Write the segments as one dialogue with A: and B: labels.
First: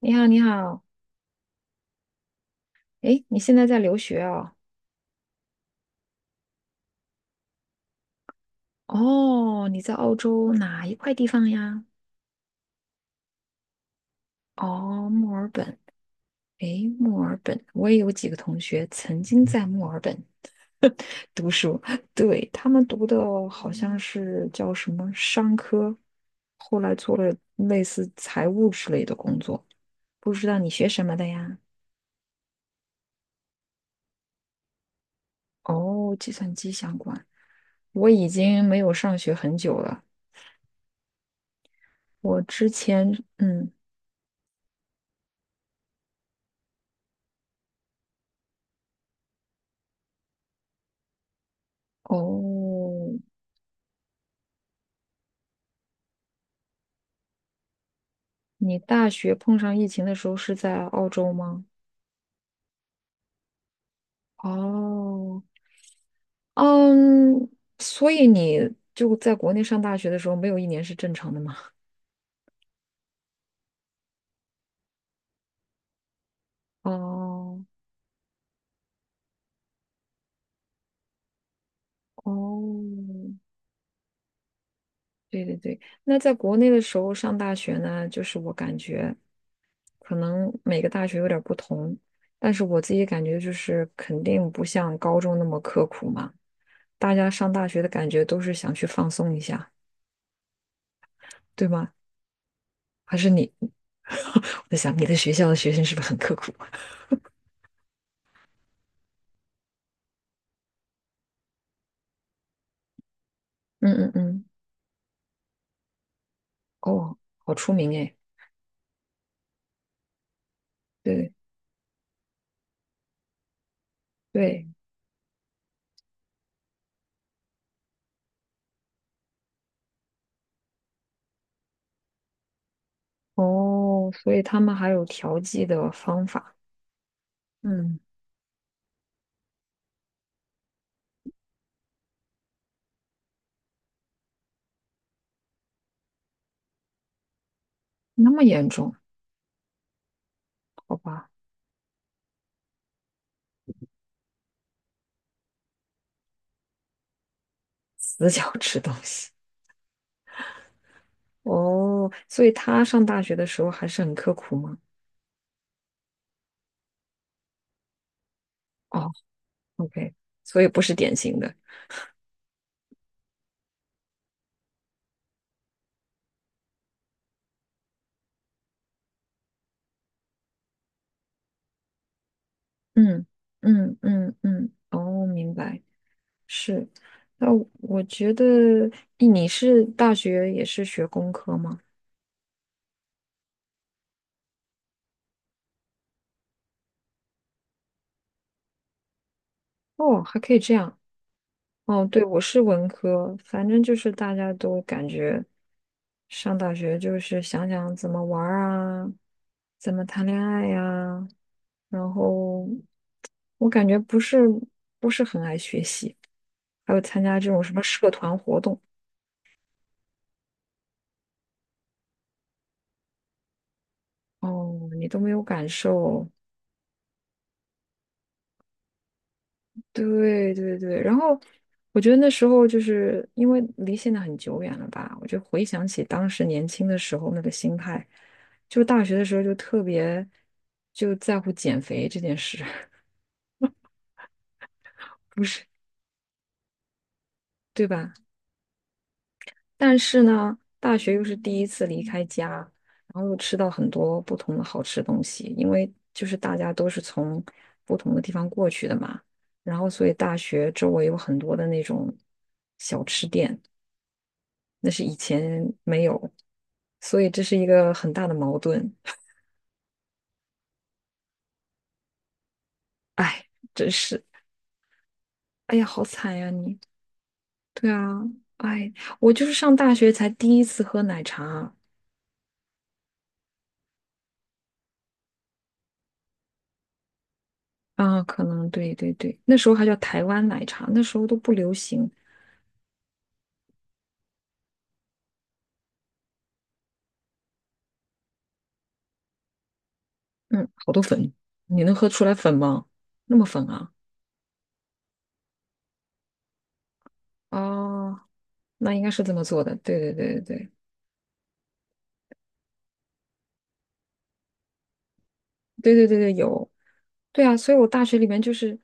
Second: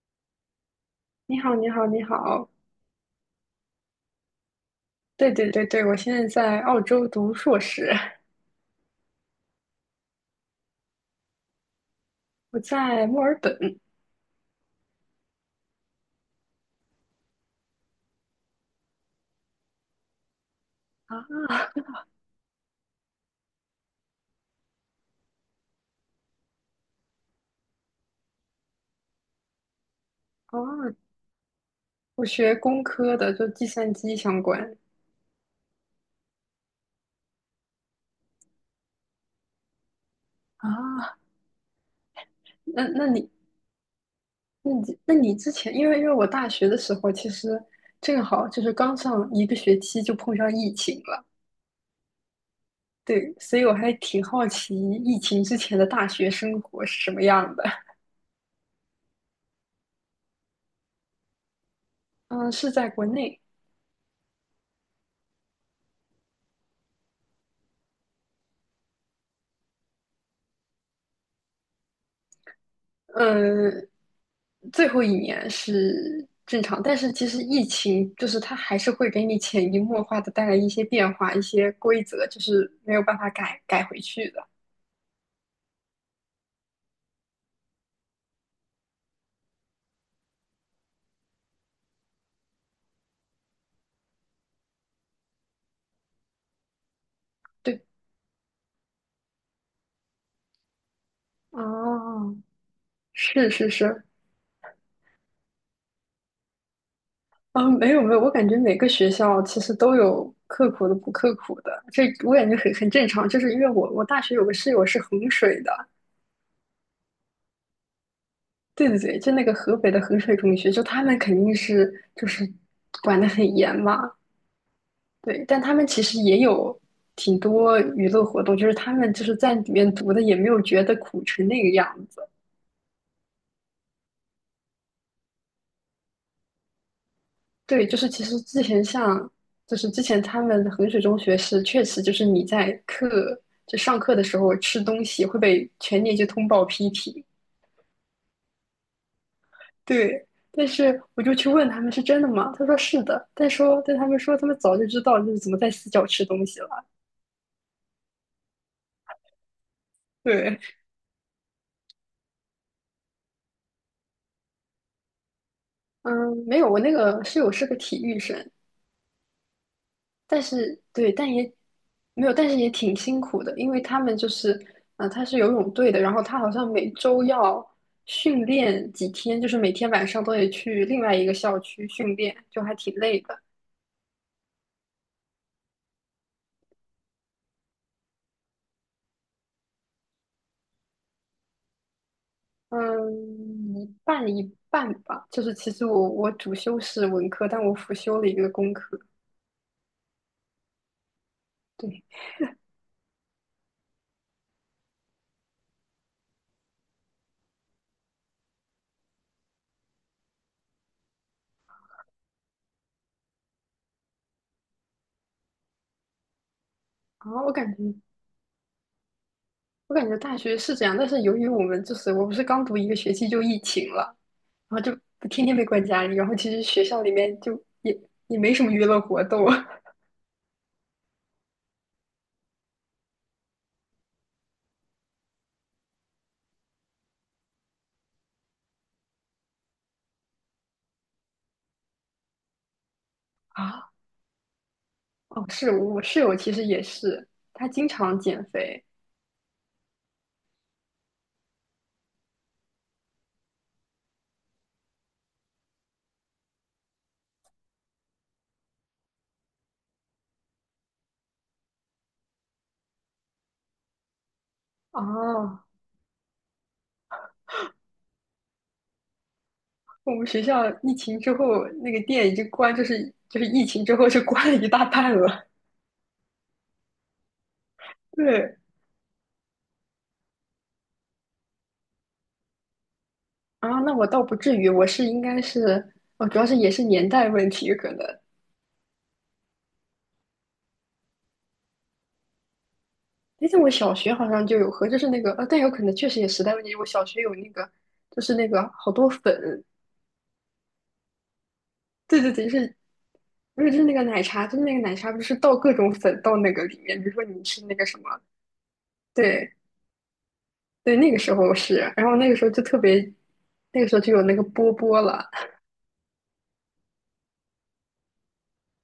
A: 你好，你好，
B: 你好，你好，你好。
A: 诶，你现在在留学哦？
B: 对对对对，我现在在澳洲读硕士，
A: 哦，你在澳洲哪一块地方呀？
B: 我在墨尔本
A: 哦，墨尔本。诶，墨尔本，我也有几个同学曾经在墨尔本
B: 啊。
A: 读书，对，他们读的好像是叫什么商科，后来做了类似财务之类的工作。不知道你学
B: 哦，
A: 什么的呀？
B: 我学工科的，就计算机相关
A: 哦，计算机相关。我已经没有上学很久了。
B: 啊。
A: 我之
B: 那那
A: 前，
B: 你
A: 嗯，
B: 那你之前，因为我大学的时候，其实正好就是刚上一个学期就碰上疫情了。
A: 哦，
B: 对，所以我还挺好奇疫情之前的大学生活是什么样的。
A: 你大学碰上疫情的时候是在澳洲吗？
B: 嗯，是在国内。
A: 哦，嗯，所以你就在国内上大学的时候，没有一年是正常的吗？
B: 嗯，最后一年是正常，但是其实
A: 哦
B: 疫情就是它还是会给你潜移默化的带来一些变化，一些规则，就是没有办法
A: 哦，
B: 改回去的。
A: 对对对，那在国内的时候上大学呢，就是我感觉可能每个大学有点儿不同，但是我自己感觉就是肯定不像高中那么刻苦嘛，大家上大学
B: 对，
A: 的感觉都是想去放松一下，对吗？
B: 哦，
A: 还是
B: 是
A: 你？
B: 是是。
A: 我在想，你的学校的学生是不是很刻苦？
B: 啊，没有没有，我感觉每个学校其实都有刻苦的不刻苦的，这我感觉很正常，就是因为我
A: 嗯嗯
B: 大学
A: 嗯，
B: 有个室友是衡水的。
A: 哦，好出名哎，
B: 对对对，就那个河北的衡水中学，就他们
A: 对
B: 肯定是就是管的很严嘛。
A: 对，
B: 对，但他们其实也有挺多娱乐活动，就是他们就是在里面读的，也没有觉得苦成那个样子。
A: 哦，所以他们还有调剂的方法，
B: 对，就
A: 嗯，
B: 是其实之前像，就是之前他们衡水中学是确实就是你在课就上课的时候吃东西会被全年级通报批评。
A: 那么严重，
B: 对，但
A: 好
B: 是我
A: 吧，
B: 就去问他们是真的吗？他说是的，但他们说他们早就知道就是怎么在死角吃东西了。
A: 死角 吃东西，
B: 对。
A: 哦，所以他上大学的时候还是很刻苦吗？
B: 嗯，没有，我那个室友是个体育生。
A: 哦，OK，
B: 但
A: 所以
B: 是
A: 不是
B: 对，
A: 典
B: 但
A: 型
B: 也
A: 的，
B: 没有，但是也挺辛苦的，因为他们就是，他是游泳队的，然后他好像每周要训练几天，就是每天晚上都得去另外一个校区训练，就还挺累
A: 嗯
B: 的。
A: 嗯嗯嗯，哦，明白，是，那我觉得，咦你是大学也是学工科吗？
B: 嗯，一半一半吧，就是其实我主修是文科，但我辅修了一个工科。
A: 哦，还可以这样。哦，
B: 对。
A: 对，我是文科，反正就是大家都感觉上大学就是想想怎么玩儿啊，怎么谈恋爱呀、然后我感觉不是很爱学习，还有参加
B: 啊，
A: 这
B: 我
A: 种什
B: 感
A: 么
B: 觉
A: 社团活动。
B: 我感觉大学是这样，但是由于我不是刚读一个学期就疫情了。然后
A: 哦，
B: 就
A: 你都没有
B: 天天被
A: 感
B: 关家里，然
A: 受，
B: 后其实学校里面就也也没什么娱乐活动
A: 对对对，然后我觉得那时候就是因为离现在很久远了吧，我就回想起当时年轻的时候那个心态，就大学的时候就特别就在乎减肥这件事，
B: 啊。
A: 不
B: 哦，
A: 是，
B: 是我室友其实也是，她
A: 对
B: 经
A: 吧？
B: 常减肥。
A: 但是呢，大学又是第一次离开家，然后又吃到很多不同的好吃东西，因为就是大家都是从不同的地方过去的嘛，然后所以大学周围有很多的那种小吃店。那是以
B: 哦，
A: 前没有，所以这是一个很大的矛盾。
B: 我们学校疫情之后那个店已经关，就是就
A: 哎，
B: 是疫情
A: 真
B: 之后就
A: 是，
B: 关了一大半了。
A: 哎呀，好惨呀你。对 啊，
B: 对。
A: 哎，我就是上大学才第一次喝奶茶
B: 啊，那我倒不至于，我是应该是，哦，主要是也是年代问题可能。
A: 啊，可能对对对，那时候还叫台湾奶茶，那时候都不流行。
B: 哎，但我小学好像就有喝，就是那个，但有可能确实也时代问题。我小学有那个，就是那个好多粉。
A: 嗯，好多粉，你能喝
B: 对
A: 出
B: 对
A: 来
B: 对，
A: 粉
B: 是，
A: 吗？那么
B: 不
A: 粉
B: 是就是
A: 啊？
B: 那个奶茶，就是那个奶茶，不是倒各种粉到那个里面，比如说你吃那个什
A: 哦，
B: 么。
A: 那应该是这么
B: 对
A: 做的。对对对对对。
B: 对，那个时候是，然后那个时候就特别，那个时候就有那个波波了。
A: 对对对对，有，对啊，所以我大学里面就是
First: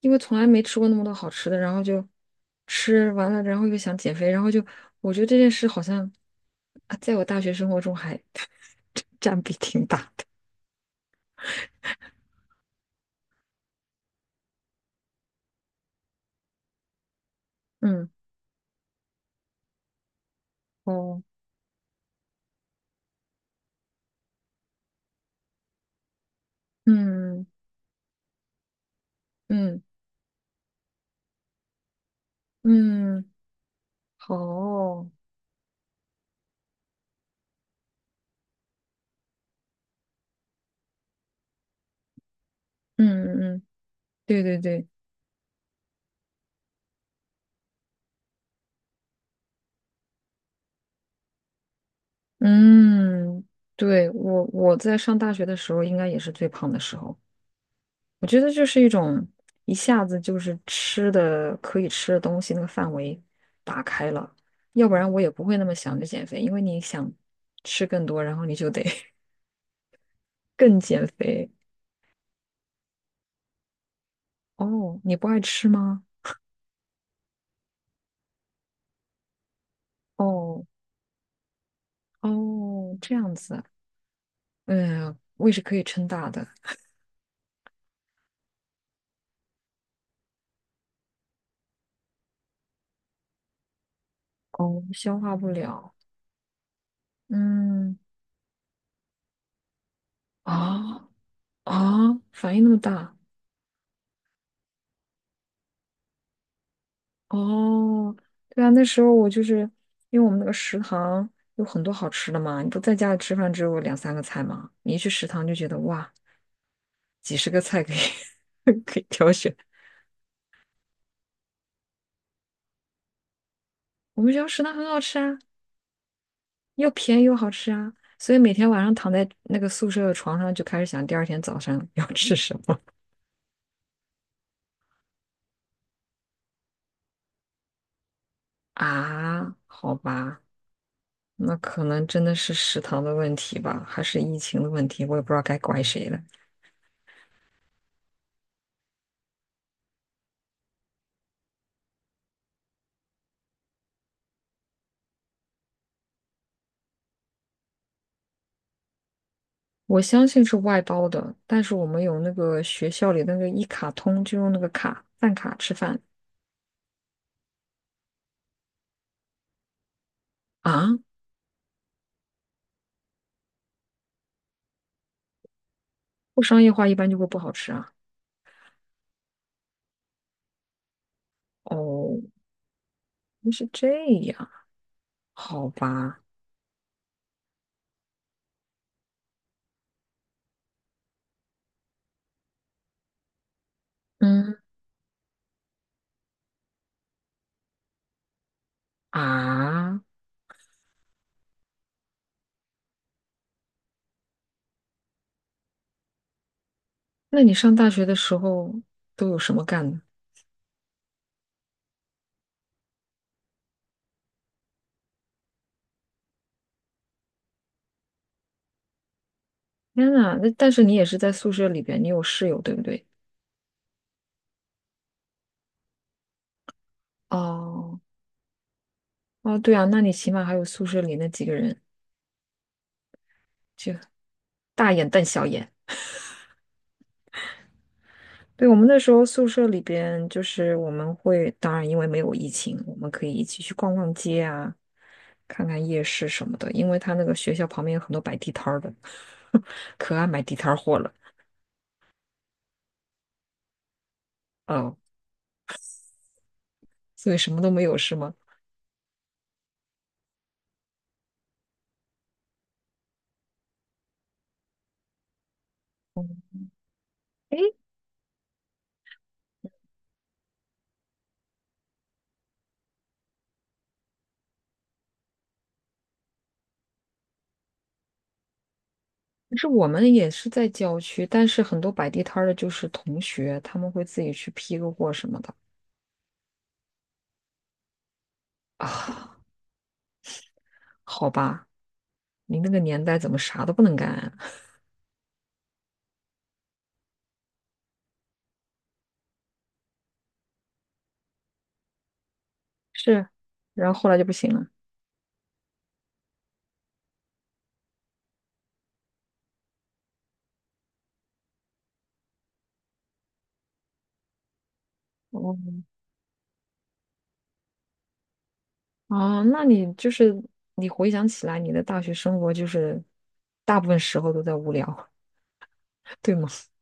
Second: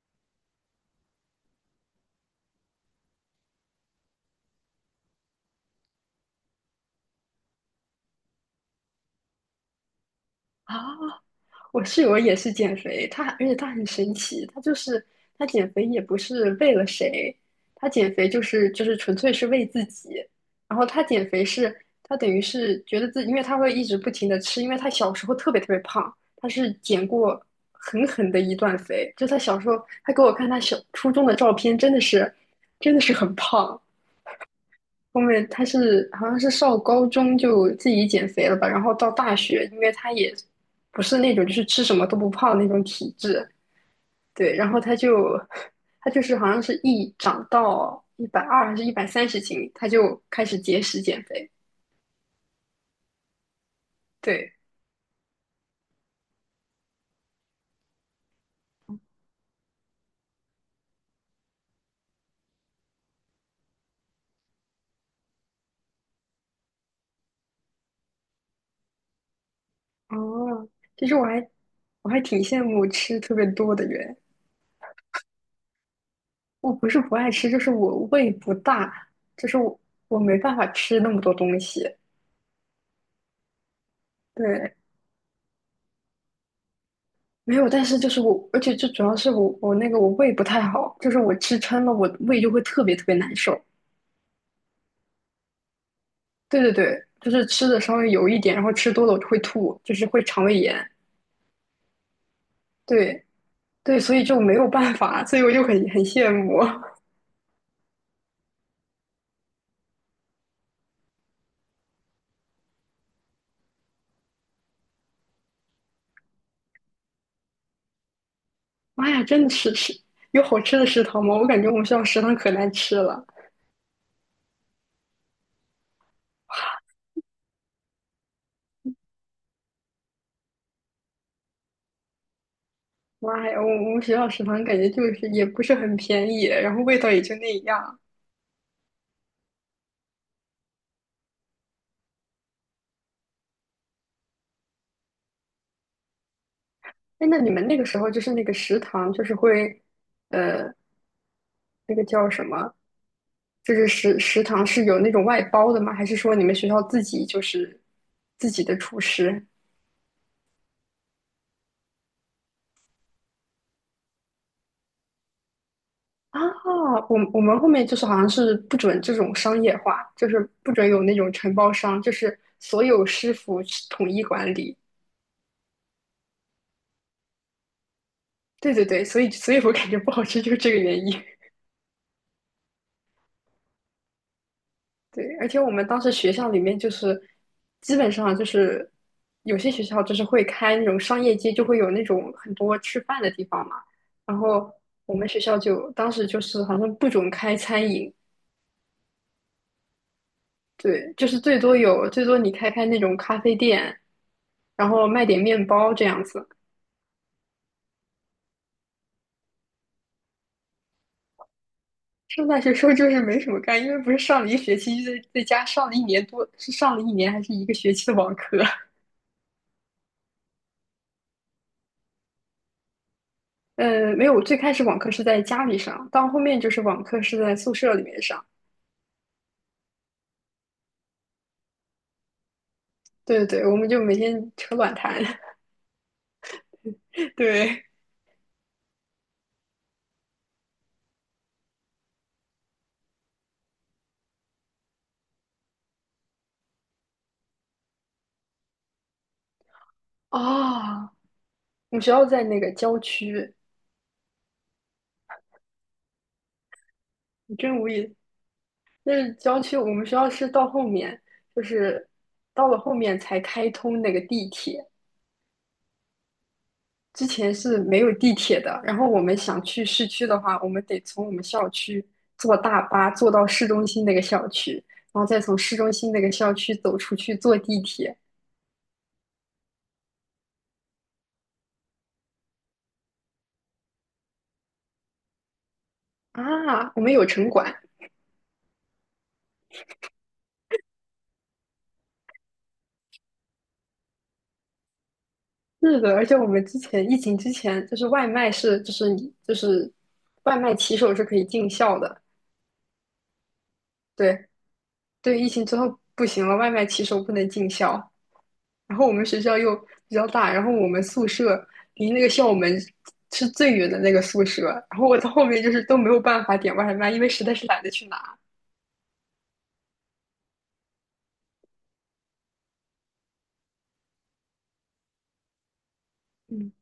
A: 因为从来没吃过那么多好吃的，然后就吃完了，然后又想减肥，然后就我觉得这件事好像啊，在我大学生活中还 占比挺大的。
B: 啊？我室友也是减肥，她而且她很神奇，她就是她减肥也不是为了谁，她
A: 嗯，
B: 减肥就是纯粹是为自己。然后她
A: 哦，
B: 减肥是她等于是觉得自己，因为她会一直不停的吃，因为她小时候特别特别胖，她是减过
A: 嗯
B: 狠狠的一段肥。就她小时候，
A: 嗯
B: 她给我看她小初中的照片，真的是
A: 嗯，
B: 很胖。
A: 好哦，
B: 后面他是好像是上高中就自己减肥了吧，然后到大学，因为他也不是那种就是吃什么都不胖那种
A: 嗯
B: 体
A: 嗯
B: 质。
A: 嗯，对
B: 对，
A: 对
B: 然后
A: 对，
B: 他就是好像是一长到120还是130斤，他就开始节食减肥。
A: 嗯，对，我
B: 对，
A: 我在上大学的时候应该也是最胖的时候。我觉得就是一种一下子就是吃的可以吃的东西那个范围打开了，要不然我也不会那么想着减肥，因为你想吃更多，然后你就得
B: 哦，
A: 更减
B: 其实我
A: 肥。
B: 还我还挺羡慕吃特别多的人。
A: 哦，你不爱吃吗？
B: 我不是不爱吃，就是我胃不大，就是我没办
A: 哦
B: 法吃那么多东西。
A: 哦，这样子，
B: 对，
A: 嗯，胃是可以撑大的，
B: 没有，但是就是我，而且最主要是我我那个我胃不太好，就是我吃撑了，我胃就会特别特别难受。
A: 哦，消化不了，
B: 对对对，就是吃的稍
A: 嗯
B: 微油一点，然后吃多了我就会吐，就是会肠胃炎。
A: 啊啊，反应那么大。
B: 对对，所以就没有办法，所以我就很很羡慕。
A: 哦，对啊，那时候我就是因为我们那个食堂有很多好吃的嘛，你不在家里吃饭只有两三个菜嘛，你一去食堂就觉得哇，几十个菜可以 可以
B: 妈呀，
A: 挑
B: 真的
A: 选。
B: 是吃有好吃的食堂吗？我感觉我们学校食堂可难吃了。
A: 我们学校食堂很好吃啊，又便宜又好吃啊，所以每天晚上躺在那个宿舍的床上就开始想第二天早上要吃什么
B: 妈呀，我们学校食堂感觉就是也不是很便宜，然后味道也就那样。
A: 啊？好吧，那可能真的是食堂的问题吧，还是疫情的问题，我也不知道该怪谁了。
B: 哎，那你们那个时候就是那个食堂就是会，呃，那个叫什么？就是食堂是有那种外包的吗？还是说你们学校自己就是自己的厨师
A: 我相信是外包的，但是我们有那个学校里那个一卡通，就用那个卡饭卡吃饭
B: 啊？我们后面就是好像是不准这种商业化，就是不准
A: 啊，
B: 有那种承包商，就是所有师傅统一管理。
A: 不商业化一般就会不好吃啊。
B: 对对对，所以我感觉不好吃就是这个原因。
A: 哦，原来是这样，
B: 对，而且
A: 好
B: 我们当时
A: 吧，
B: 学校里面就是基本上就是有些学校就是会开那种商业街，就会有那种很多吃饭的地方嘛。然
A: 嗯
B: 后我们学校就当时就是好像不准开餐饮。
A: 啊，
B: 对，就是最多有最多你开开那种咖啡店，然后卖点面包这样子。
A: 那你上大学的时候都有什么干的？
B: 上大学时候就是没什么干，因为不是上了一学期，就在家上了一年多，是上了一年还是一个学期的网课。
A: 天呐，那但是你也是在宿舍里边，你有室友对不对？
B: 没有，我最开始网课是在家里上，到后面就是网课是在宿舍
A: 哦
B: 里面上。
A: 哦，对啊，那你起码还有宿舍里那几个人，
B: 对对对，我们
A: 就
B: 就每天扯
A: 大
B: 卵
A: 眼
B: 谈。
A: 瞪小眼。
B: 对。
A: 对，我们那时候宿舍里边，就是我们会，当然因为没有疫情，我们可以一起去逛逛街啊，看看夜市什么的。因为他那个学校旁边有很多摆地摊儿的，可爱买地摊儿货
B: 啊，我
A: 了。
B: 们学校在那个郊区。
A: 哦，所以什
B: 你
A: 么都
B: 真
A: 没
B: 无
A: 有是
B: 语。
A: 吗？
B: 那是郊区，我们学校是到后面，就是到了后面才开通那个地铁，之前
A: 诶，
B: 是没有地铁的。然后我们想去市区的话，我们得从我们校区坐大巴坐到市中心那个校区，然后再从市中心那个校区走出去坐地铁。
A: 可是我们也是在郊区，但是很多摆地摊儿的就是同学，他们会自己去批个货什么的
B: 啊，我们有城管。
A: 啊。好吧，你那个年代怎么啥都不能干啊？
B: 是的，而且我们之前疫情之前，就是外卖是，就是你就是外卖骑手是可以进校的。
A: 是，然后后来就不
B: 对
A: 行了。
B: 对，疫情之后不行了，外卖骑手不能进校。然后我们学校又比较大，然后我们宿舍离那个校门是最远的那个宿舍，然后我到后面就是
A: 哦。
B: 都没有办法点外卖，因为实在是懒得去拿。
A: 哦，那你就是你回想起来，你的大学生活就是大部分时候都在无聊，对吗？
B: 嗯，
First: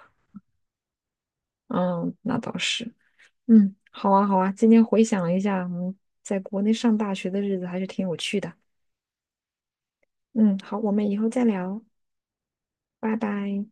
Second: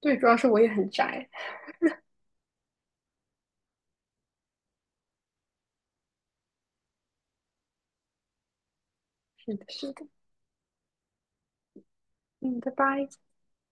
B: 对，主要是我也很宅。
A: 嗯，那倒是。嗯，好啊，好啊。今天回想了一下，嗯，在国内上大学的日子还是挺有趣的。
B: 是的，是的。
A: 嗯，好，我们以后再聊，
B: 嗯，拜拜。
A: 拜拜。